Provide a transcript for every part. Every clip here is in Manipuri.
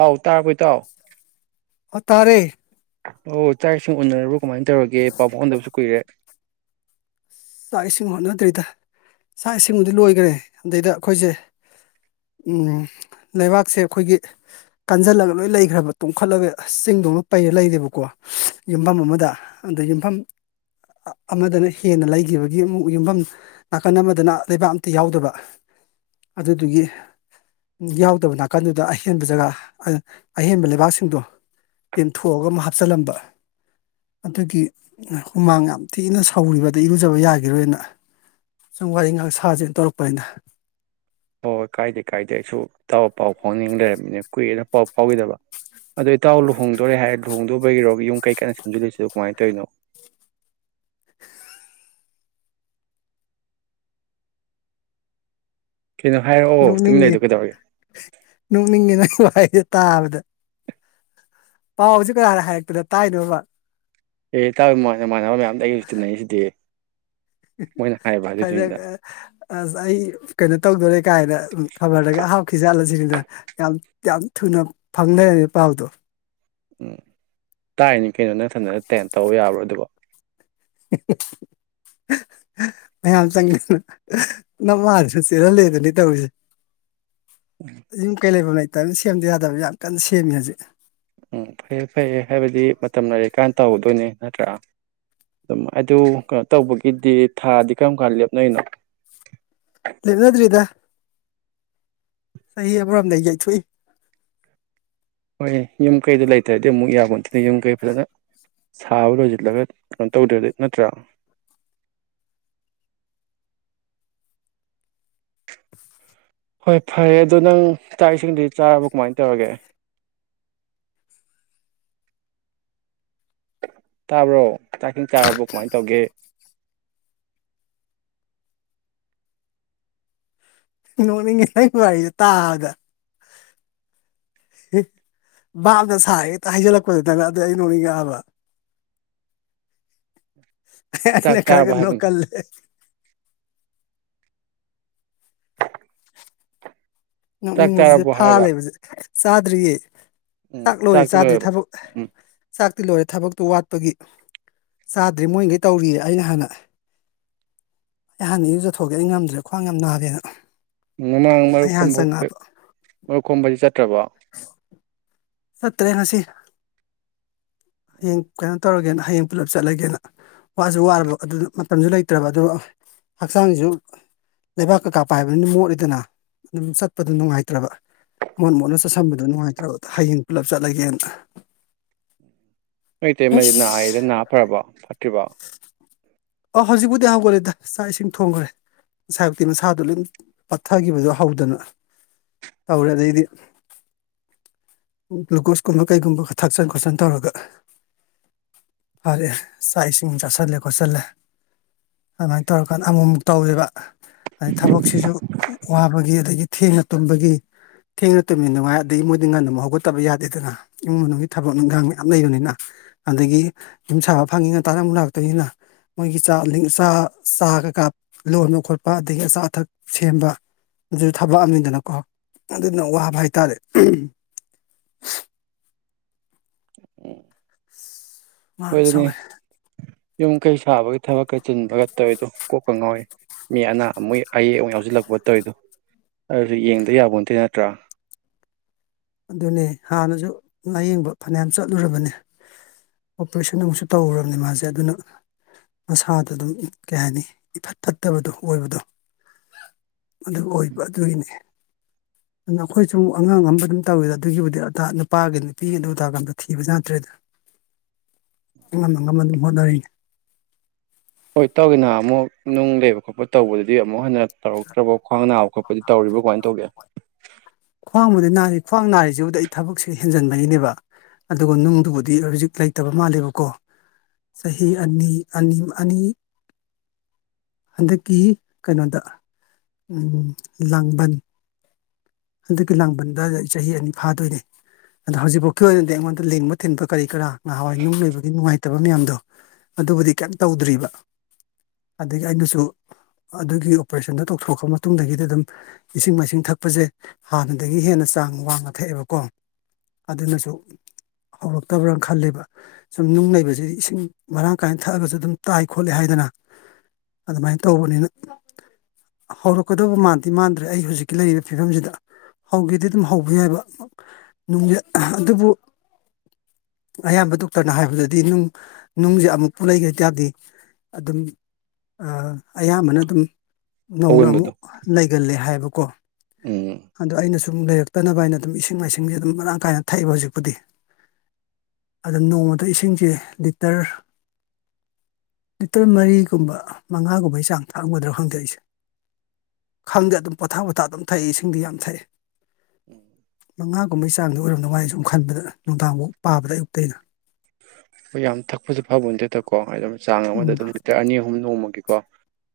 ꯑꯥꯎ ꯇꯥꯕꯨꯣꯏ ꯇ ꯑꯣꯇꯥꯔꯦ ꯑꯣ ꯆꯥꯛ ꯏꯁꯤꯡ ꯎꯅꯔꯕꯨ ꯀꯃꯥꯏꯅ ꯇꯧꯔꯒꯦ ꯄꯥꯎ ꯐꯥꯎꯟꯗꯕꯁꯨ ꯀꯨꯏꯔꯦ ꯆꯥꯛ ꯏꯁꯤꯡ ꯍꯣꯠꯅꯗ꯭ꯔꯤꯗ ꯆꯥꯛ ꯏꯁꯤꯡꯕꯨꯗꯤ ꯂꯣꯏꯈ꯭ꯔꯦ ꯑꯗꯩꯗ ꯑꯩꯈꯣꯏꯁꯦ ꯂꯩꯕꯥꯛꯁꯦ ꯑꯩꯈꯣꯏꯒꯤ ꯀꯟꯁꯤꯜꯂꯒ ꯂꯣꯏ ꯂꯩꯈ꯭ꯔꯕ ꯇꯨꯡꯈꯠꯂꯒ ꯆꯤꯡꯗꯧꯅ ꯄꯩꯔ ꯂꯩꯔꯦꯕꯀꯣ ꯌꯨꯝꯐꯝ ꯑꯃꯗ ꯑꯗ ꯌꯨꯝꯐꯝ ꯑꯃꯗꯅ ꯍꯦꯟꯅ ꯂꯩ ꯈꯤꯕꯒꯤ ꯑꯃꯨꯛ ꯌꯨꯝꯐꯝ ꯅꯥꯀꯟ ꯑꯃꯗꯅ ꯂꯩꯕꯥꯛ ꯑꯝꯇ ꯌꯥꯎꯗꯕ ꯑꯗꯨꯗꯨꯒꯤ ꯌꯥꯎꯗꯕ ꯅꯥꯀꯟꯗꯨꯗ ꯑꯍꯦꯟꯕ ꯖꯒꯥ ꯑꯍꯦꯟꯕ ꯂꯩꯕꯥꯛꯁꯤꯡꯗꯣ ꯇꯦꯝꯊꯣꯛꯑꯒ ꯑꯃ ꯍꯥꯞꯆꯤꯜꯂꯝꯕ ꯑꯗꯨꯒꯤ ꯍꯨꯃꯥꯡ ꯌꯥꯝ ꯊꯤꯅ ꯁꯧꯔꯤꯕꯗ ꯏ ꯐꯖꯕ ꯌꯥꯈꯤꯔꯣꯏꯅ ꯁꯨꯝ ꯋꯥꯔꯤ ꯉꯥꯏꯍꯥꯛ ꯁꯥꯁꯦꯅ ꯇꯧꯔꯛꯄꯅꯤꯅ ꯍꯣꯏ ꯍꯣꯏ ꯀꯥꯏꯗꯦ ꯀꯥꯏꯗꯦ ꯑꯩꯁꯨ ꯇꯥꯎꯕ ꯄꯥꯎ ꯐꯥꯎꯅꯤꯡ ꯂꯩꯔꯕꯝꯃꯤꯅꯦ ꯀꯨꯏꯔꯦꯅ ꯄꯥꯎ ꯐꯥꯎꯈꯤꯗꯕ ꯑꯗꯣ ꯏꯥꯎ ꯂꯨꯍꯣꯡꯗꯣꯔꯦ ꯍꯥꯏꯔ ꯂꯨꯍꯣꯡꯗꯕꯒꯤꯔꯣ ꯌꯨꯝ ꯀꯩ ꯀꯟꯅ ꯁꯦꯝꯖꯤꯂꯁꯤꯣ ꯀꯃꯥꯏꯅ ꯇꯧꯔꯤꯅꯣ ꯀꯩꯅꯣ ꯍꯥꯏꯔꯛꯑꯣ ꯇꯃꯤ ꯂꯩꯗꯣ ꯀꯩꯧꯔꯒꯦ ꯅꯣꯛꯅꯤꯡꯉꯤ ꯅꯪ ꯋꯥꯍꯩꯁꯦ ꯇꯥꯕꯗ ꯄꯥꯎꯁꯤ ꯀꯅꯥꯅ ꯍꯥꯏꯔꯛꯇꯅ ꯇꯥꯏꯅꯣꯕ꯫ ꯑꯦ [unintelligible] ꯃꯥꯟꯅꯕ ꯃꯌꯥꯝꯗꯣ ꯑꯩꯁꯨ ꯇꯤꯟꯅꯩꯁꯤꯗꯤ꯫ [unintelligible] ꯃꯣꯏꯅ ꯍꯥꯏꯕ ꯑꯗꯨꯏꯗꯨꯅꯤꯗ ꯑꯁ ꯑꯩ ꯀꯩꯅꯣ ꯇꯧꯗꯣꯔꯦ ꯀꯥꯏꯅ ꯈꯕꯔꯗꯒ ꯍꯥꯥꯎꯈꯤꯖꯥꯠꯂꯁꯤꯅꯤꯗ꯫ ꯌꯥꯝ ꯌꯥꯝ ꯊꯨꯅ ꯐꯪ ꯂꯩꯔꯝꯃꯦ ꯄꯥꯎꯗꯨ꯫ ꯎꯝ ꯇꯥꯏꯅꯤ ꯀꯩꯅꯣ ꯅꯪꯊꯟꯗꯅ ꯇꯦꯞ ꯇꯧ ꯌꯥꯕ꯭ꯔꯣ ꯑꯗꯨꯕꯣ꯫ [unintelligible] ꯃꯌꯥꯝ ꯆꯪꯉꯦꯗꯅ ꯅ ꯃꯥꯥꯜꯗꯁꯨ ꯆꯦꯜꯍꯜꯂꯦꯗꯅꯤ ꯇꯧꯔꯤꯁꯦ꯫ ꯌꯨꯝ ꯀꯩ ꯂꯩꯐꯝ ꯂꯩꯇꯕ ꯁꯦꯝꯗ ꯌꯥꯗꯕ ꯌꯥꯝ ꯀꯟꯅ ꯁꯦꯝꯃꯤ ꯍꯧꯖꯤꯛ꯫ ꯎꯝ ꯐꯩꯌꯦ ꯐꯩꯌꯦ ꯍꯥꯏꯕꯗꯤ ꯃꯇꯝ ꯂꯥꯏꯔꯤꯛꯀꯥꯟꯅ ꯇꯧꯒꯗꯣꯏꯅꯦ ꯅꯠꯇ꯭ꯔꯥ꯫ ꯑꯗꯨꯝ ꯑꯗꯨ ꯀꯩꯅꯣ ꯇꯧꯕꯒꯤꯗꯤ ꯊꯥꯗꯤ ꯀꯔꯝ ꯀꯥꯟ ꯂꯦꯞꯅꯩꯅꯣ꯫ ꯂꯦꯞꯅꯗ꯭ꯔꯤꯗ꯫ ꯆꯍꯤ ꯑꯃꯔꯣꯝꯗꯒꯤ ꯌꯩꯊꯣꯛꯏ꯫ ꯍꯣꯏ ꯌꯨꯝ ꯀꯩꯗꯣ ꯂꯩꯇ꯭ꯔꯗꯤ ꯑꯃꯨꯛ ꯌꯥꯕ ꯅꯠꯇꯦꯗ ꯌꯨꯝ ꯀꯩ ꯐꯖꯅ ꯁꯥꯕ ꯂꯣꯏꯁꯤꯜꯂꯒ ꯀꯩꯅꯣ ꯇꯧꯗ꯭ꯔꯗꯤ ꯅꯠꯇ꯭ꯔꯥ꯫ ꯍꯣꯏ ꯐꯔꯦ ꯑꯗꯣ ꯅꯪ ꯆꯥꯛ ꯏꯁꯤꯡꯗꯤ ꯆꯥꯔꯕꯣ ꯀꯃꯥꯏꯅ ꯇꯧꯔꯒꯦ꯫ ꯇꯥꯕ꯭ꯔꯣ ꯆꯥꯛ ꯏꯁꯤꯡ ꯆꯥꯔꯕ꯭ꯔꯣ ꯀꯃꯥꯏꯅ ꯇꯧꯒꯦ꯫ ꯅꯣꯛꯅꯤꯡꯉꯦ ꯅꯪ ꯋꯥꯔꯤꯔꯤꯗ ꯇꯥꯕꯗ ꯕꯥꯞꯅ ꯁꯥꯔ ꯍꯦꯛꯇ ꯍꯥꯏꯖꯤꯜꯂꯛꯄꯗꯨꯗꯅ ꯑꯗꯨꯗ ꯑꯩ ꯅꯣꯡꯅꯤꯡ ꯉꯛꯑꯕ꯫ ꯎ ꯑꯩꯅ ꯈꯥꯔꯒ ꯅꯣꯛꯀꯜꯂꯦ꯫ ꯆꯥꯛ ꯅꯣꯛꯅꯤꯡꯕꯁꯤꯁꯨ ꯆꯥꯔꯕꯣ ꯍꯥꯏꯔꯒ ꯐꯂꯩꯕꯁꯤ ꯆꯥꯗ꯭ꯔꯤꯌꯦ ꯎꯝ ꯆꯥꯛ ꯂꯣꯏꯔꯦ ꯆꯥꯛꯇꯤ ꯆꯥꯗ꯭ꯔꯤ ꯂꯣꯏꯔꯕꯣ ꯊꯕꯛ ꯎꯝ ꯆꯥꯛꯇꯤ ꯂꯣꯏꯔꯦ ꯊꯕꯛꯇꯨ ꯋꯥꯠꯄꯒꯤ꯫ ꯆꯥꯗ꯭ꯔꯤ ꯃꯣꯏꯒꯩ ꯇꯧꯔꯤꯌꯦ ꯑꯩꯅ ꯍꯥꯟꯅ ꯑꯩ ꯍꯥꯟꯅ ꯑꯦꯔꯨꯖꯀꯣꯛꯑꯒꯦ ꯑꯩ ꯉꯝꯗ꯭ꯔꯦ ꯈꯋꯥꯡ ꯌꯥꯝ ꯅꯥꯔꯦꯅ꯫ ꯃꯃꯥꯡ ꯃꯔꯨꯞ ꯑꯩ ꯍꯥꯟꯅ ꯈꯣꯝꯕꯗꯤ ꯆꯪꯉꯛꯑꯕ ꯃꯔꯨꯞ ꯈꯣꯝꯕꯗꯤ ꯆꯠꯇ꯭ꯔꯕꯣ꯫ [unintelligible] ꯆꯠꯇꯔꯦ ꯉꯁꯤ꯫ ꯍꯌꯦꯡ ꯀꯩꯅꯣ ꯇꯧꯔꯒꯦꯅ ꯍꯌꯦꯡ ꯄꯨꯂꯞ ꯆꯠꯂꯒꯦꯅ ꯋꯥꯁꯨ ꯋꯥꯔꯕ ꯑꯗꯨꯅ ꯃꯇꯝꯁꯨ ꯂꯩꯇ꯭ꯔꯕ ꯑꯗꯨꯒ ꯍꯛꯆꯥꯡꯁꯤꯁꯨ ꯂꯩꯕꯥꯛ ꯀꯩꯀꯥ ꯄꯥꯏꯕꯅꯤꯅ ꯃꯣꯠꯂꯤꯗꯅ ꯑꯗꯨꯝ ꯆꯠꯄꯗꯣ ꯅꯨꯡꯉꯥꯏꯇ꯭ꯔꯕ꯫ ꯃꯣꯠ ꯃꯣꯠꯅ ꯆꯠꯁꯟꯕꯗ ꯅꯨꯡꯉꯥꯏꯇ꯭ꯔꯕꯗ ꯍꯌꯦꯡ ꯄꯨꯂꯞ ꯆꯠꯂꯒꯦꯅ꯫ ꯅꯣꯏ ꯏꯇꯩꯃꯗꯤ ꯅꯥꯏꯌꯦꯗ ꯑꯁ ꯅꯥ ꯐꯔꯕꯣ ꯐꯠꯇ꯭ꯔꯤꯕꯣ꯫ ꯑꯧ ꯍꯧꯖꯤꯛꯄꯨꯗꯤ ꯍꯧꯈꯂꯦꯗ ꯆꯥꯛ ꯏꯁꯤꯡ ꯊꯣꯡꯈ꯭ꯔꯦ꯫ ꯉꯁꯥꯏꯕꯨꯛꯇꯤ ꯃꯁꯥꯗꯨ ꯂꯣꯏꯝ ꯄꯠꯊꯈꯤꯕꯗꯨ ꯍꯧꯗꯅ ꯇꯧꯔꯦ ꯑꯗꯩꯗꯤ꯫ ꯒ꯭ꯂꯨꯀꯣꯁꯀꯨꯝꯕ ꯀꯩꯒꯨꯝꯕ ꯈꯔ ꯊꯥꯛꯁꯟ ꯈꯣꯠꯆꯟ ꯇꯧꯔꯒ꯫ ꯐꯔꯦ ꯆꯥꯛ ꯏꯁꯤꯡ ꯆꯁꯤꯜꯂꯦ ꯈꯣꯁꯤꯜꯂꯦ꯫ ꯑꯗꯨꯃꯥꯏꯅ ꯇꯧꯔꯀꯥꯟꯗ ꯑꯃꯨꯛꯃꯨꯛ ꯇꯧꯋꯦꯕ꯫ ꯑꯗꯩ ꯊꯕꯛꯁꯤꯁꯨ ꯋꯥꯕꯒꯤ ꯑꯗꯒꯤ ꯊꯦꯡꯅ ꯇꯨꯝꯕꯒꯤ꯫ ꯊꯦꯡꯅ ꯇꯨꯝꯃꯤꯗꯤꯉꯥꯏ ꯑꯗꯩꯩ ꯃꯣꯏꯗꯤ ꯉꯟꯅ ꯑꯃꯨꯛ ꯍꯧ ꯍꯧꯒꯠꯇꯕ ꯌꯥꯗꯦꯗꯅ ꯏꯃꯨꯡ ꯃꯅꯨꯡꯒꯤ ꯊꯕꯛ ꯏꯪꯈꯡ ꯃꯌꯥꯝ ꯂꯩꯕꯅꯤꯅ꯫ ꯑꯗꯒꯤ ꯌꯨꯝ ꯁꯥꯕ ꯐꯪꯉꯤꯅ ꯉꯥꯟꯇꯅ ꯑꯃꯨꯛ ꯂꯥꯛꯇꯣꯏꯅꯤꯅ ꯃꯣꯏꯒꯤ ꯆꯥꯛ ꯆ ꯆꯥꯒ ꯀꯥ ꯂꯣꯟꯕ ꯈꯣꯠꯄ ꯑꯗꯒꯤ ꯑꯆꯥ ꯑꯊꯛ ꯁꯦꯝꯕ꯫ ꯑꯗꯨꯁꯨ ꯊꯕꯛꯑꯅꯤꯗꯅꯀꯣ ꯑꯗꯨꯅ ꯋꯥꯕ ꯍꯥꯏꯇꯥꯔꯦ꯫ ꯎꯝ ꯋꯥ ꯍꯣꯏ ꯌꯥꯝ ꯑꯗꯨꯅꯤ ꯁꯧꯋꯦ ꯌꯨꯝ ꯀꯩ ꯁꯥꯕꯒꯤ ꯊꯕꯛꯀ ꯆꯤꯟꯕꯒ ꯇꯧꯔꯤꯗꯣ ꯀꯣꯛꯀ ꯉꯥꯎꯋꯤ꯫ ꯃꯤ ꯑꯅꯥ ꯃꯣꯏ ꯑꯌꯦꯛ ꯑꯨꯛ ꯌꯥꯎꯁꯤꯜꯂꯛꯄ ꯇꯧꯔꯤꯗꯣ ꯑꯗꯨ ꯌꯦꯡꯗ ꯌꯥꯕ ꯅꯠꯇ ꯅꯠꯇ꯭ꯔꯥ꯫ ꯑꯗꯨꯅꯦ ꯍꯥꯟꯅꯁꯨ ꯂꯥꯏꯌꯦꯡꯕ ꯐꯅꯌꯥꯝ ꯆꯠꯂꯨꯔꯕꯅꯤ꯫ ꯑꯣꯄꯔꯦꯁꯟ ꯑꯃꯨꯛꯁꯨ ꯇꯧꯔꯨꯔꯕꯅꯤ ꯃꯥꯁꯦ ꯑꯗꯨꯅ ꯃꯁꯥꯗ‌ꯣ ꯑꯗꯨꯝ ꯀꯩ ꯍꯥꯏꯅꯤ ꯏꯐꯠ ꯐꯠꯇꯕꯗꯣ ꯑꯣꯏꯕꯗꯨ꯫ ꯍꯟꯗꯥꯛ ꯑꯣꯏꯕ ꯑꯗꯨꯒꯤꯅꯤ ꯑꯗꯨꯅ ꯑꯩꯈꯣꯏꯁꯨ ꯑꯃꯛ ꯑꯉꯥꯡ ꯑꯃ ꯑꯗꯨꯝ ꯇꯧꯋꯤꯗ ꯑꯗꯨꯒꯤꯕꯨꯗꯤ ꯑ ꯅꯨꯄꯥꯒꯤ ꯅꯨꯄꯤꯒꯤ ꯑꯗꯨ ꯎꯗꯥ ꯀ ꯑꯝꯇ ꯊꯤꯕ ꯌꯥꯗ꯭ꯔꯦꯗ ꯑꯉꯝ ꯑ ꯉꯝꯟꯅ ꯑꯗꯨꯝꯣꯠꯅꯔꯤꯅꯤ ꯍꯣꯏ ꯇꯧꯒꯦꯅꯍ ꯑꯃꯨꯛ ꯅꯨꯡ ꯂꯩꯕ ꯈꯣꯠꯄ ꯇꯧꯕꯗꯨꯗꯤ ꯑꯗꯨꯗꯤ ꯑꯃꯨꯛ ꯍꯟꯅ ꯇꯧꯔꯛꯇ꯭ꯔꯕ ꯈ꯭ꯋꯥꯡ ꯅꯥꯕ ꯈꯣꯠꯄꯗꯤ ꯇꯧꯔꯤꯕ ꯀꯃꯥꯏꯅ ꯇꯧꯒꯦ ꯈ꯭ꯋꯥꯡꯕꯨꯗꯤ ꯅꯥꯔꯤ ꯈ꯭ꯋꯥꯡ ꯅꯥꯔꯤꯁꯤꯕꯨꯗꯤ ꯑꯩ ꯊꯕꯛꯁꯦ ꯍꯦꯟꯖꯟꯕꯒꯤꯅꯦꯕ ꯑꯗꯨꯒ ꯅꯨꯡꯗꯨꯕꯨꯗꯤ ꯍꯧꯖꯤꯛ ꯂꯩꯇꯕ ꯃꯥꯜꯂꯦꯕꯀꯣ ꯆꯍꯤ ꯑꯅꯤ ꯑꯅꯤ ꯑꯅꯤ ꯍꯟꯗꯛꯀꯤ ꯀꯩꯅꯣꯗ ꯂꯥꯡꯕꯟ ꯍꯟꯛꯀꯤ ꯂꯥꯡꯕꯟꯗ ꯆꯍꯤ ꯑꯅꯤ ꯐꯥꯗꯣꯏꯅꯦ ꯑꯗꯣ ꯍꯧꯖꯤꯛꯐꯥꯎꯒꯤ ꯑꯣꯏꯅꯗꯤ ꯑꯩꯉꯣꯟꯗ ꯂꯦꯡꯕ ꯊꯤꯟꯕ ꯀꯔꯤ ꯀꯔꯥ ꯅꯍꯥꯟꯋꯥꯏ ꯅꯨꯡ ꯂꯩꯕꯒꯤ ꯅꯨꯡꯉꯥꯏꯇꯕ ꯃꯌꯥꯝꯗꯣ ꯑꯗꯨꯕꯨꯗꯤ ꯀꯩꯝ ꯇꯧꯗ꯭ꯔꯤꯕ ꯑꯗꯒꯤ ꯑꯩꯅꯁꯨ ꯑꯗꯨꯒꯤ ꯑꯣꯄꯔꯦꯁꯟꯗꯣ ꯇꯧꯊꯣꯛꯈ꯭ꯔ ꯃꯇꯨꯡꯗꯒꯤꯗꯤ ꯑꯗꯨꯝ ꯏꯁꯤꯡ ꯃꯥꯏꯁꯤꯡ ꯊꯛꯄꯁꯦ ꯍꯥꯟꯅꯗꯒꯤ ꯍꯦꯟꯅ ꯆꯥꯡ ꯋꯥꯡꯅ ꯊꯛꯑꯦꯕꯀꯣ ꯑꯗꯨꯅꯁꯨ ꯍꯧꯔꯛꯇꯕ꯭ꯔꯅ ꯈꯜꯂꯦꯕ ꯁꯨꯝ ꯅꯨꯡ ꯂꯩꯩꯕꯁꯤꯗꯤ ꯏꯁꯤꯡ ꯃꯔꯥꯡ ꯀꯥꯏꯅ ꯊꯛꯑꯒꯁꯨ ꯑꯗꯨꯝ ꯇꯥꯏ ꯈꯣꯠꯂꯦ ꯍꯥꯏꯗꯅ ꯑꯗꯨꯃꯥꯏꯅ ꯇꯧꯕꯅꯤꯅ ꯍꯧꯔꯛꯀꯗꯧꯕ ꯃꯥꯟꯗꯤ ꯃꯥꯟꯗ꯭ꯔꯦ ꯑꯩ ꯍꯧꯖꯤꯛꯀꯤ ꯂꯩꯔꯤꯕ ꯐꯤꯕꯝꯖꯤꯗ ꯍꯧꯒꯦꯗꯤ ꯑꯗꯨꯝ ꯍꯧꯕ ꯌꯥꯏꯕꯅꯨꯡꯠ ꯑꯗꯨꯕꯨ ꯑꯌꯥꯝꯕ ꯗꯣꯛꯇꯔꯅ ꯍꯥꯏꯕꯗꯗꯤ ꯅꯨꯡ ꯅꯨꯡꯁꯦ ꯑꯃꯨꯛꯄꯨ ꯂꯩꯈ꯭ꯔ ꯇꯗꯦ ꯑꯗꯨꯝ ꯑꯌꯥꯝꯕꯅ ꯑꯗꯨꯝ ꯅꯧꯅ ꯑꯑꯣꯟꯕꯗꯣ ꯑꯃꯨꯛ ꯂꯩꯒꯜꯂꯦ ꯍꯥꯏꯕꯀꯣ ꯎꯝ ꯑꯗꯣ ꯑꯩꯅ ꯁꯨꯝ ꯂꯩꯔꯛꯇꯅꯕ ꯑꯩꯅ ꯑꯗꯨꯝ ꯏꯁꯤꯡ ꯃꯥꯏꯁꯤꯡꯁꯦ ꯑꯗꯨꯝ ꯃꯔꯥꯡ ꯀꯥꯏꯅ ꯊꯛꯑꯕ ꯍꯧꯖꯤꯛꯄꯨꯗꯤ ꯑꯗ ꯅꯣꯡꯃꯗ ꯏꯁꯤꯡꯁꯦ ꯂꯤꯇꯔ ꯂꯤꯇꯔ ꯃꯔꯤꯒꯨꯝꯕ ꯃꯉꯥꯒꯨꯝꯕꯩ ꯆꯥꯡ ꯊꯥꯛꯑꯝꯒꯗ꯭ꯔꯣ ꯍꯪꯗꯣꯛꯏꯁꯦ ꯈꯪꯗꯦ ꯑꯗꯨꯝ ꯄꯣꯊꯥꯞ ꯄꯣꯊꯥ ꯑꯗꯨꯝ ꯊꯛꯏ ꯏꯁꯤꯡꯗꯤ ꯌꯥꯝ ꯊꯛꯏ ꯎꯝ ꯃꯉꯥꯒꯨꯝꯕꯒꯤ ꯆꯥꯡꯗ ꯑꯣꯏꯔꯝꯗ ꯋꯥꯔꯤ ꯑꯩ ꯁꯨꯝ ꯈꯟꯕꯗ ꯅꯨꯡꯗꯥꯡꯐꯥꯎ ꯄꯥꯕꯗ ꯑꯌꯨꯛꯇꯩꯅ ꯍꯣꯏ ꯌꯥꯝ ꯊꯛꯄꯁꯨ ꯐꯕ ꯅꯠꯇꯦꯠꯇꯀꯣ ꯍꯥꯏ ꯑꯗꯨ ꯆꯥꯡ ꯑꯃꯗ ꯎꯝ ꯑꯗꯨꯝ ꯂꯤꯇꯔ ꯑꯅꯤ ꯑꯍꯨꯝ ꯅꯣꯡꯃꯒꯤꯀꯣ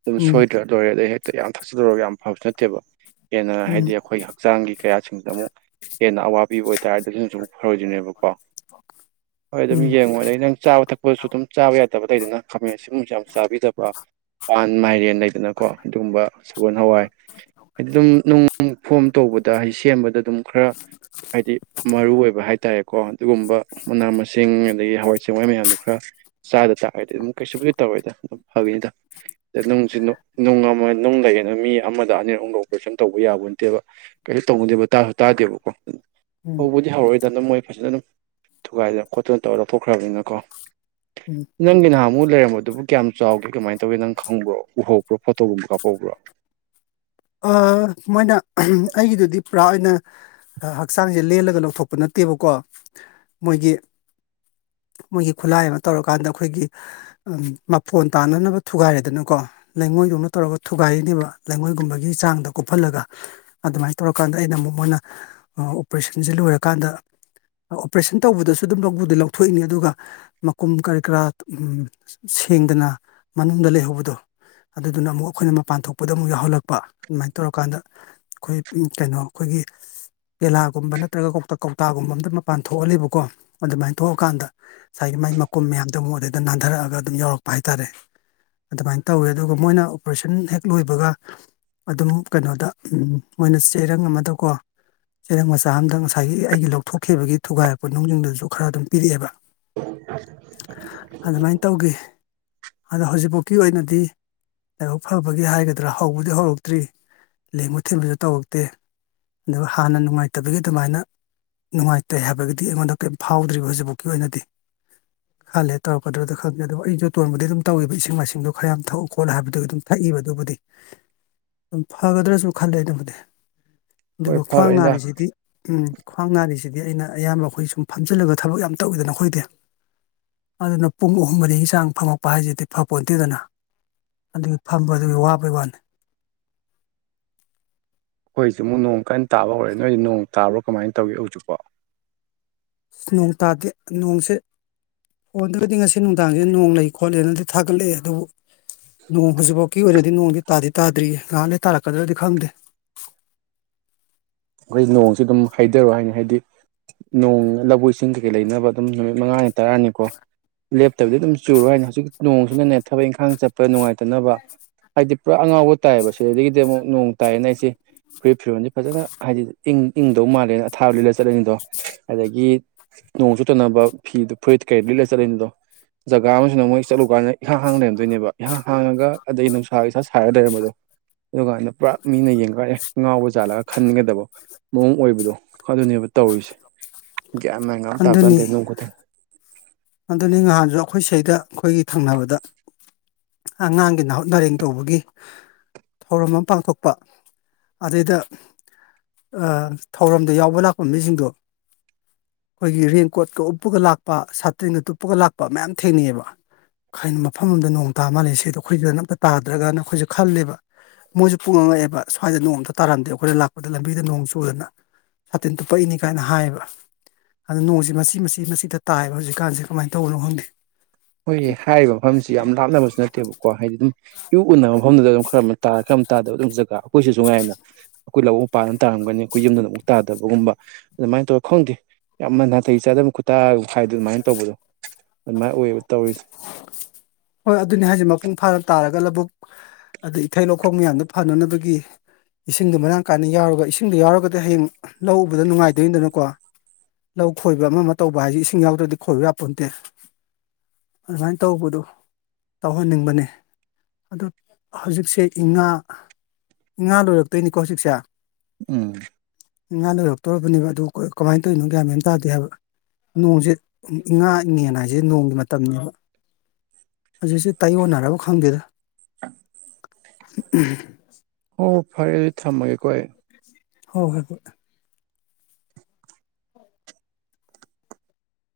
ꯑꯗꯨꯝ ꯎꯝ ꯁꯣꯏꯗ꯭ꯔ ꯂꯣꯏꯔꯦ ꯑꯗꯩ ꯍꯦꯛꯇ ꯌꯥꯝ ꯊꯛꯆꯂꯔꯒ ꯌꯥꯝ ꯐꯕꯁꯨ ꯅꯠꯇꯦꯕ ꯍꯦꯟꯅ ꯎꯝ ꯍꯥꯏꯗꯤ ꯑꯩꯈꯣꯏ ꯍꯛꯆꯥꯡꯒꯤ ꯀꯌꯥꯁꯤꯡꯁꯤꯗ ꯑꯃꯨꯛ ꯍꯦꯟꯅ ꯑꯋꯥꯕꯤ ꯑꯣꯏꯇꯥꯔꯒꯁꯨꯁꯨ ꯑꯃꯨꯛ ꯐꯔꯣꯏꯗꯣꯏꯅꯦꯕꯀꯣ ꯍꯣꯏ ꯑꯗꯨꯝ ꯎꯝ ꯌꯦꯡꯉꯣ ꯑꯗꯗꯒꯤ ꯅꯪ ꯆꯥꯕ ꯊꯛꯄꯗꯁꯨ ꯑꯗꯨꯝ ꯆꯥꯕ ꯌꯥꯗꯕ ꯂꯩꯗꯅ ꯈꯥꯃꯦꯟ ꯑꯁꯤꯒꯨꯝꯕꯁꯨ ꯌꯥꯝ ꯆꯥꯕꯤꯗꯕ ꯃ ꯄꯥꯟ ꯃꯥꯏꯔꯦꯟ ꯂꯩꯗꯅꯀꯣ ꯑꯗꯨꯒꯨꯝꯕ ꯁꯒꯣꯜ ꯍꯋꯥꯏ ꯍꯥꯏꯗꯤ ꯑꯗꯨꯝ ꯅꯨꯡ ꯐꯣꯝ ꯇꯧꯕꯗ ꯍꯥꯏꯗꯤ ꯁꯦꯝꯕꯗ ꯑꯗꯨꯝ ꯈꯔ ꯍꯥꯏꯗꯤ ꯃꯔꯨ ꯑꯣꯏꯕ ꯍꯥꯏꯇꯥꯔꯦꯀꯣ ꯑꯗꯨꯒꯨꯝꯕ ꯃꯅꯥ ꯃꯁꯤꯡ ꯏꯁꯤꯡ ꯑꯗꯒꯤ ꯍꯋꯥꯏ ꯆꯦꯡꯋꯥꯏ ꯃꯌꯥꯝꯗꯣ ꯈꯔ ꯆꯥꯗ ꯇꯥꯔꯗꯤ ꯑꯗꯨꯝ ꯀꯩꯁꯨ ꯀꯩꯁꯨ ꯇꯧꯔꯦꯗ ꯑꯗꯨꯝ ꯐꯉꯅꯤꯗ ꯑ ꯅꯨꯡꯁꯤ ꯅꯨꯡ ꯑꯃ ꯅꯨꯡ ꯂꯩꯒꯅ ꯃꯤ ꯑꯃꯗ ꯑꯅꯤꯔ ꯑꯨꯝꯗ ꯑꯣꯄꯔꯦꯁꯟ ꯇꯧꯕ ꯌꯥꯕ ꯅꯠꯇꯦꯕ ꯀꯩꯅꯣ ꯇꯧꯅꯨꯗꯦꯕ ꯇꯥꯁꯨ ꯇꯥꯗꯦꯕꯀꯣ ꯎ ꯎꯝ ꯍꯧꯕꯗꯤ ꯍꯧꯔꯛꯏꯗ ꯑꯗꯨꯝ ꯃꯣꯏ ꯐꯖꯅ ꯑꯗꯨꯝ ꯊꯨꯒꯥꯏꯗꯅ ꯈꯣꯠꯇꯅ ꯇꯧꯔ ꯂꯧꯊꯣꯛꯈ꯭ꯔꯕꯅꯤꯅꯀꯣ ꯎꯝ ꯅꯪꯒꯤ ꯅꯍꯥꯟꯃꯨꯛ ꯂꯩꯔꯝꯕꯗꯨꯕꯨ ꯀꯌꯥꯝ ꯆꯥꯎꯗ꯭ꯔꯦ ꯀꯃꯥꯏꯅ ꯇꯧꯋꯦ ꯅꯪ ꯈꯪꯕ꯭ꯔꯣ ꯎꯍꯧꯕ꯭ꯔꯣ ꯐꯣꯇꯣꯨꯝꯕ ꯀꯥꯞꯍꯧꯕ꯭ꯔꯣ ꯃꯣꯏꯅ ꯑꯩꯒꯤꯗꯨꯗꯤ ꯄꯨꯔꯥ ꯑꯣꯏꯅ ꯍꯛꯆꯥꯡꯁꯦ ꯂꯦꯜꯂꯒ ꯂꯧꯊꯣꯛꯄ ꯅꯠꯇꯦꯕꯀꯣ ꯃꯣꯏꯒꯤ ꯃꯣꯏꯒꯤ ꯈꯨꯠꯂꯥꯏ ꯑꯃ ꯇꯧꯔꯀꯥꯟꯗ ꯑꯩꯈꯣꯏꯒꯤ ꯃꯐꯣꯟ ꯇꯥꯅꯅꯕ ꯊꯨꯒꯥꯏꯔꯦꯗꯅꯀꯣ ꯂꯩꯉꯣꯏꯗꯧꯅ ꯇꯧꯔꯒ ꯊꯨꯒꯥꯏꯔꯤꯅꯦꯕ ꯂꯩꯉꯣꯏꯒꯨꯝꯕꯒꯤ ꯆꯥꯡꯗ ꯀꯨꯞꯍꯜꯂꯒ ꯑꯗꯨꯃꯥꯏꯅ ꯇꯧꯔꯀꯥꯟꯗ ꯑꯩꯅ ꯑꯃꯨꯛ ꯃꯣꯏꯅ ꯑꯣꯄꯔꯦꯁꯟꯁꯤꯦ ꯂꯣꯏꯔꯀꯥꯟꯗ ꯑꯣꯄꯔꯦꯁꯟ ꯇꯧꯕꯗꯁꯨ ꯑꯗꯨꯝ ꯂꯗꯤ ꯂꯧꯊꯣꯛꯏꯅꯤ ꯑꯗꯨꯒ ꯃꯀꯨꯝ ꯀꯔꯤ ꯀꯔꯥ ꯎ ꯁꯦꯡꯗꯅ ꯃꯅꯨꯡꯗ ꯂꯩꯍꯧꯕꯗꯣ ꯑꯗꯨꯗꯨꯅ ꯑꯃꯨꯛ ꯑꯩꯈꯣꯏꯅ ꯃꯄꯥꯟ ꯊꯣꯛꯄꯗ ꯑꯃꯨꯛ ꯌꯥꯎꯍꯜꯂꯛꯄ ꯑꯗꯨꯃꯥꯏꯅ ꯇꯧꯔꯀꯥꯟꯗ ꯑꯩꯈꯣꯏ ꯀꯩꯅꯣ ꯑꯩꯈꯣꯏꯒꯤ ꯀꯦꯂꯥꯒꯨꯝꯕ ꯅꯠꯇ꯭ꯔꯒ ꯀꯧ ꯀꯧꯇꯥꯒꯨꯝꯕ ꯑꯃꯗ ꯃꯄꯥꯟ ꯊꯣꯛꯍꯜꯂꯤꯕꯀꯣ ꯑꯗꯨꯃꯥꯏꯅ ꯊꯣꯛꯑꯀꯥꯟꯗ ꯉꯁꯥꯏꯒꯤ ꯃꯥꯏ ꯃꯀꯨꯝ ꯃꯌꯥꯝꯗꯣ ꯑꯃꯨꯛ ꯑꯗꯨꯗꯩꯗ ꯅꯥꯟꯊꯔꯛꯑꯒ ꯑꯗꯨꯝ ꯌꯥꯎꯔꯛꯄ ꯍꯥꯏꯇꯥꯔꯦ ꯑꯗꯨꯃꯥꯏꯅ ꯇꯧꯋꯦ ꯑꯗꯨꯒ ꯃꯣꯏꯅ ꯑꯣꯄꯔꯦꯁꯟ ꯍꯦꯛ ꯂꯣꯏꯕꯒ ꯑꯗꯨꯝ ꯀꯩꯅꯣꯗ ꯎ ꯃꯣꯏꯅ ꯆꯦꯔꯪ ꯑꯃꯗꯒꯣ ꯆꯦꯔꯪ ꯃꯆꯥ ꯑꯝꯗ ꯉꯁꯥꯏꯒꯤ ꯑꯩꯒꯤ ꯂꯧꯊꯣꯛꯈꯤꯕꯒꯤ ꯊꯨꯒꯥꯏꯔꯛꯄ ꯅꯨꯡꯖꯨꯗꯨꯁꯨ ꯈꯔ ꯑꯗꯨꯝ ꯄꯤꯔꯛꯑꯦꯕ ꯑꯗꯨꯃꯥꯏꯅ ꯇꯧꯒꯦ ꯑꯗꯣ ꯍꯧꯖꯤꯛꯐꯥꯎꯒꯤ ꯑꯣꯏꯅꯗꯤ ꯂꯥꯏꯕꯛ ꯐꯕꯒꯤ ꯍꯥꯏꯒꯗ꯭ꯔꯥ ꯍꯧꯕꯗꯤ ꯍꯧꯔꯛꯇ ꯇ꯭ꯔꯤ ꯂꯦꯡꯕ ꯊꯤꯟꯕꯁꯨ ꯇꯧꯔꯛꯇꯦ ꯑꯗꯨꯒ ꯍꯥꯟꯅ ꯅꯨꯡꯉꯥꯏꯇꯕꯒꯤ ꯑꯗꯨꯃꯥꯏꯅ ꯅꯨꯡꯉꯥꯏꯇꯦ ꯍꯥꯏꯕꯒꯤꯗꯤ ꯑꯩꯉꯣꯟꯗ ꯀꯔꯤꯝ ꯐꯥꯎꯗ꯭ꯔꯤꯕ ꯍꯧꯖꯤꯛꯐꯥꯎꯀꯤ ꯑꯣꯏꯅꯗꯤ ꯈꯔ ꯂꯩꯔꯒ ꯇꯧꯔꯛꯒꯗ꯭ꯔꯗꯤ ꯈꯪꯗꯦ ꯑꯗꯣ ꯑꯩꯁꯨ ꯖꯣꯇꯣꯟꯕꯨꯗꯤ ꯑꯗꯨꯝ ꯇꯧꯋꯦꯕ ꯏꯁꯤꯡ ꯃꯥꯢꯗꯣ ꯈꯔ ꯌꯥꯝꯅ ꯊꯛꯎꯨ ꯈꯣꯠꯂꯨ ꯍꯥꯏꯕꯗꯨ ꯑꯗꯨꯝ ꯊꯛꯏꯕ ꯑꯗꯨꯕꯨꯗꯤ ꯑꯗꯨꯝ ꯐꯒꯗ꯭ꯔꯁꯨ ꯈꯜꯂꯦ ꯑꯗꯨꯕꯨꯗꯤ ꯍꯣꯏ ꯑꯗꯨꯒ ꯈ꯭ꯋꯥꯡ ꯐꯕꯅꯤꯗ ꯅꯥꯔꯤꯁꯤꯗꯤ ꯎꯝ ꯈ꯭ꯋꯥꯡ ꯉꯥꯔꯤꯁꯤꯗꯤ ꯑꯩꯅ ꯑꯌꯥꯝꯕ ꯑꯩꯈꯣꯏ ꯁꯨꯝ ꯐꯝꯖꯤꯜꯂꯒ ꯊꯕꯛ ꯌꯥꯝ ꯇꯧꯋꯤꯗꯅ ꯑꯩꯈꯣꯏꯗꯤ ꯑꯗꯨꯅ ꯄꯨꯡ ꯑꯍꯨꯝ ꯃꯔꯤꯒꯤ ꯆꯥꯡ ꯐꯝꯃꯛꯄ ꯍꯥꯏꯁꯤꯗꯤ ꯐ ꯄꯣꯟꯇꯦꯗꯅ ꯑꯗꯨꯒꯤ ꯐꯝꯕꯗꯨꯒꯤ ꯋꯥꯕꯩ ꯋꯥꯅꯤ ꯑꯩꯈꯣꯏꯁꯨ ꯑꯃꯨꯛ ꯅꯣꯡ ꯀꯟꯅ ꯇꯥꯕ ꯍꯧꯔꯦ ꯅꯣꯏ ꯅꯣꯡ ꯇꯥꯕ꯭ꯔꯥ ꯀꯃꯥꯏꯅ ꯇꯧꯒꯦ ꯍꯧꯖꯤꯛꯄꯣ ꯅꯣꯡ ꯇꯥꯗꯦ ꯅꯣꯡꯁꯦ ꯐꯣꯜꯗꯕꯨꯗꯤ ꯉꯁꯤ ꯅꯨꯡꯗꯥꯡꯁꯦ ꯅꯣꯡ ꯂꯩ ꯈꯣꯠꯂꯦꯅꯗꯤ ꯊꯥꯒꯠꯂꯛꯑꯦ ꯑꯗꯨꯕꯨ ꯅꯣꯡ ꯍꯧꯖꯤꯛꯐꯥꯎꯀꯤ ꯑꯣꯏꯅꯗꯤ ꯅꯣꯡꯗꯤ ꯇꯥꯗꯤ ꯇꯥꯗ꯭ꯔꯤ ꯅꯍꯥꯛ ꯂꯩꯔ ꯇꯥꯔꯛꯀꯗ꯭ꯔꯗꯤ ꯈꯪꯗꯦ ꯈꯣꯏ ꯅꯣꯡꯁꯤ ꯑꯗꯨꯝ ꯍꯩꯗꯔꯣ ꯍꯥꯏꯅꯤ ꯍꯥꯏꯗꯤ ꯅꯣꯡ ꯂꯕꯨꯛ ꯏꯁꯤꯡ ꯀꯩꯀꯩ ꯂꯩꯅꯕ ꯑꯗꯨꯝ ꯅꯨꯃꯤꯠ ꯃꯉꯥꯅꯤ ꯇꯔꯥꯅꯤꯀꯣ ꯂꯦꯞꯇꯕꯗꯤ ꯑꯗꯨꯝ ꯆꯨꯔꯨ ꯍꯥꯏꯅꯦ ꯍꯧꯖꯤꯛ ꯅꯣꯡꯁꯨꯅꯅꯦ ꯊꯕꯛ ꯏꯪꯈꯥꯡ ꯆꯠꯄꯗ ꯅꯨꯡꯉꯥꯏꯇꯅꯕ ꯍꯥꯏꯗꯤ ꯄꯨꯔꯥ ꯑꯉꯥꯎꯕ ꯇꯥꯏꯌꯦꯕ ꯁꯤꯗꯒꯤꯗꯤ ꯑꯃꯨꯛ ꯅꯣꯡ ꯇꯥꯏꯌꯦꯅ ꯑꯩꯁꯦ ꯐꯨꯔꯤꯠ ꯐꯤꯔꯣꯟꯜꯗꯤ ꯐꯖꯅ ꯍꯥꯏꯗꯤ ꯏꯪ ꯏꯪꯗꯧ ꯃꯥꯜꯂꯦꯅ ꯑꯊꯥꯕ ꯂꯤꯠꯂ ꯆꯠꯂꯅꯤꯗꯣ ꯑꯗꯒꯤ ꯅꯣꯡ ꯆꯣꯠꯇꯅꯕ ꯐꯤꯗ ꯐꯨꯔꯤꯠ ꯀꯩ ꯂꯤꯠꯂ ꯆꯠꯂꯤꯅꯤꯗꯣ ꯖꯒꯥ ꯑꯃꯁꯨꯅ ꯃꯣꯏ ꯆꯠꯂꯨꯀꯥꯟꯗ ꯏꯍꯥꯡ ꯍꯥꯡꯅ ꯂꯩꯔꯝꯗꯣꯏꯅꯦꯕ ꯏꯍꯥꯡ ꯍꯥꯡꯉꯒ ꯑꯗꯩ ꯅꯨꯡꯁꯥꯒ ꯏꯁꯥ ꯁꯥꯔꯒ ꯂꯩꯔꯝꯕꯗꯣ ꯑꯗꯨ ꯀꯥꯟꯗ ꯄꯨꯔꯥ ꯃꯤꯅ ꯌꯦꯡꯉꯥꯛꯒꯥꯟꯗ ꯑꯦ ꯉꯥꯎꯕꯖꯥꯠꯂꯒ ꯈꯥꯜ ꯈꯟꯒꯗꯕ ꯃꯑꯣꯡ ꯑꯣꯏꯕꯗꯣ ꯑꯗꯨꯅꯦꯕ ꯇꯧꯔꯤꯁꯦ ꯒꯌꯥꯟ ꯃꯦꯡꯒꯥ ꯑꯝ ꯇꯥꯕꯖꯠ ꯑꯗꯨꯅꯤ ꯅꯠꯇꯦ ꯅꯣꯡ ꯈꯨꯠꯇꯁꯦ ꯑꯗꯨꯅꯤ ꯉꯍꯥꯟꯁꯨ ꯑꯩꯈꯣꯏ ꯁꯤꯗ ꯑꯩꯈꯣꯏꯒꯤ ꯊꯪꯅꯕꯗ ꯑꯉꯥꯡꯒꯤ ꯅꯥꯍꯨꯠ ꯅꯔꯦꯡ ꯇꯧꯕꯒꯤ ꯊꯧꯔꯝ ꯑꯃ ꯄꯥꯡꯊꯣꯛꯄ ꯑꯗꯩꯗ ꯊꯧꯔꯝꯗꯣ ꯌꯥꯎꯕ ꯂꯥꯛꯄ ꯃꯤꯁꯤꯡꯗꯣ ꯑꯩꯈꯣꯏꯒꯤ ꯔꯦꯟꯀꯣꯠꯇ ꯎꯞꯄꯒ ꯂꯥꯛꯄ ꯁꯥꯇꯔꯤꯅ ꯇꯨꯞꯞꯄꯒ ꯂꯥꯛꯄ ꯃꯌꯥꯝ ꯊꯦꯡꯅꯩꯑꯦꯕ ꯍꯥꯏꯅ ꯃꯐꯝ ꯑꯃꯗ ꯅꯣꯡ ꯇꯥ ꯃꯥꯜꯂꯦ ꯁꯤꯗ ꯑꯩꯈꯣꯏꯗ ꯑꯝꯇ ꯇꯥꯗ꯭ꯔꯒꯅ ꯑꯩꯈꯣꯏꯁꯨ ꯈꯜꯂꯦꯕ ꯃꯣꯏꯁꯨ ꯄꯨꯡꯉꯛꯑꯦꯕ ꯁ꯭ꯋꯥꯏꯗ ꯅꯣꯡ ꯑꯝꯇ ꯇꯥꯔꯝꯗꯦ ꯑꯩꯈꯣꯏꯅ ꯂꯥꯛꯄꯗ ꯂꯝꯕꯤꯗ ꯅꯣꯡ ꯆꯨꯗꯅ ꯁꯥꯇꯤꯟ ꯇꯨꯞꯄꯛꯏꯅꯤ ꯀꯥꯏꯅ ꯍꯥꯏꯌꯦꯕ ꯑꯗꯨꯗ ꯅꯣꯡꯁꯤ ꯃꯁꯤ ꯃꯁꯤ ꯃꯁꯤꯗ ꯇꯥꯏꯑꯦꯕ ꯍꯧꯖꯤꯛ ꯀꯥꯟꯁꯦ ꯀꯃꯥꯏꯅ ꯇꯧꯕꯅꯣ ꯈꯪꯗꯦ ꯑꯩꯈꯣꯏꯒꯤ ꯍꯥꯏꯔꯤꯕ ꯃꯐꯝꯁꯤ ꯌꯥꯝ ꯂꯥꯞꯅꯕꯁꯨ ꯅꯠꯇꯦꯕ ꯀꯣ ꯍꯥꯏꯗꯤ ꯑꯗꯨꯝ ꯌꯨ ꯎꯅꯕ ꯃꯐꯝꯗꯨꯗ ꯑꯗꯨꯝ ꯈꯔ ꯇꯥꯔ ꯈꯔ ꯑꯃ ꯇꯥꯗꯕ ꯑꯗꯨꯝ ꯖꯒꯥ ꯑꯩꯈꯣꯏꯁꯨ ꯉꯥꯏꯅ ꯑꯩꯈꯣꯏ ꯂꯧ ꯃꯄꯥꯥꯟ ꯑꯃ ꯇꯥꯔꯝꯒꯅꯤ ꯑꯩꯈꯣꯏ ꯌꯨꯝꯗ ꯑꯃꯨꯛ ꯇꯥꯗꯕꯒꯨꯝꯕ ꯑꯗꯨꯃꯥꯏꯅ ꯇꯧꯔꯒ ꯈꯪꯗꯦ ꯌꯥꯝꯅ ꯅꯥꯇꯩꯩ ꯆꯥꯗꯕ ꯈꯨꯠꯇꯒ ꯍꯥꯏꯗꯣ ꯑꯗꯨꯃꯥꯏꯅ ꯇꯧꯕꯗꯣ ꯑꯗꯨꯃꯥꯏꯅ ꯑꯣꯏꯌꯦꯕ ꯇꯧꯔꯤꯁꯦ ꯍꯣꯏ ꯑꯗꯨꯅꯦ ꯍꯥꯏꯁꯦ ꯃꯄꯨꯡ ꯐꯥꯔ ꯇꯥꯔꯒ ꯂꯧꯕꯨꯛ ꯑꯗ ꯏꯊꯩ ꯂꯧꯈꯣꯡ ꯃꯌꯥꯝꯗꯣ ꯐꯥꯅꯅꯕꯒꯤ ꯏꯁꯤꯡꯗꯣ ꯃꯔꯥꯡ ꯀꯥꯏꯅ ꯌꯥꯎꯔꯒ ꯏꯁꯤꯡꯗꯣ ꯌꯥꯎꯔꯒꯗꯤ ꯍꯌꯦꯡ ꯂꯧ ꯎꯕꯗ ꯅꯨꯡꯉꯥꯏꯗꯣꯏꯅꯤꯗꯅꯀꯣ ꯂꯧ ꯈꯣꯏꯕ ꯑꯃ ꯑꯃ ꯇꯧꯕ ꯍꯥꯏꯁꯤ ꯏꯁꯤꯡ ꯌꯥꯎꯗ꯭ꯔꯗꯤ ꯈꯣꯏꯕ ꯌꯥ ꯄꯣꯟꯇꯦ ꯑꯗꯨꯃꯥꯏꯅ ꯇꯧꯕꯗꯨ ꯇꯧꯍꯟꯅꯤꯡꯕꯅꯦ ꯑ ꯍꯧꯖꯤꯛꯁꯦ ꯏꯉꯥ ꯏꯉꯥ ꯂꯣꯏꯔꯛꯇꯣꯏꯅꯤꯀꯣ ꯍꯧꯖꯤꯛꯁꯦ ꯎꯝ ꯉꯥꯗꯣ ꯂꯣꯏꯔꯛꯇꯧꯔꯕꯅꯦꯕ ꯑꯗꯨ ꯀꯃꯥꯏꯅ ꯇꯧꯔꯤꯅꯣ ꯀ꯭ꯌꯥ ꯃꯌꯥꯝ ꯇꯥꯗꯦ ꯍꯥꯏꯕ꯫ ꯅꯣꯡꯁꯦ ꯏꯉꯥ ꯏꯉꯦꯟ ꯍꯥꯏꯁꯦ ꯅꯣꯡꯒꯤ ꯃ ꯇꯝꯅꯦꯕ ꯍꯧꯛꯁꯨ ꯇꯥꯏꯌꯣꯟꯅꯔꯕ ꯈꯪꯗꯦꯗ꯫ [unintelligible] ꯑꯣ ꯐꯔꯦ ꯑꯗꯨꯗꯤ ꯊꯝꯃꯒꯦꯀꯣ ꯑꯩ꯫ ꯍꯣꯏ ꯍꯣꯏ ꯍꯣꯏ꯫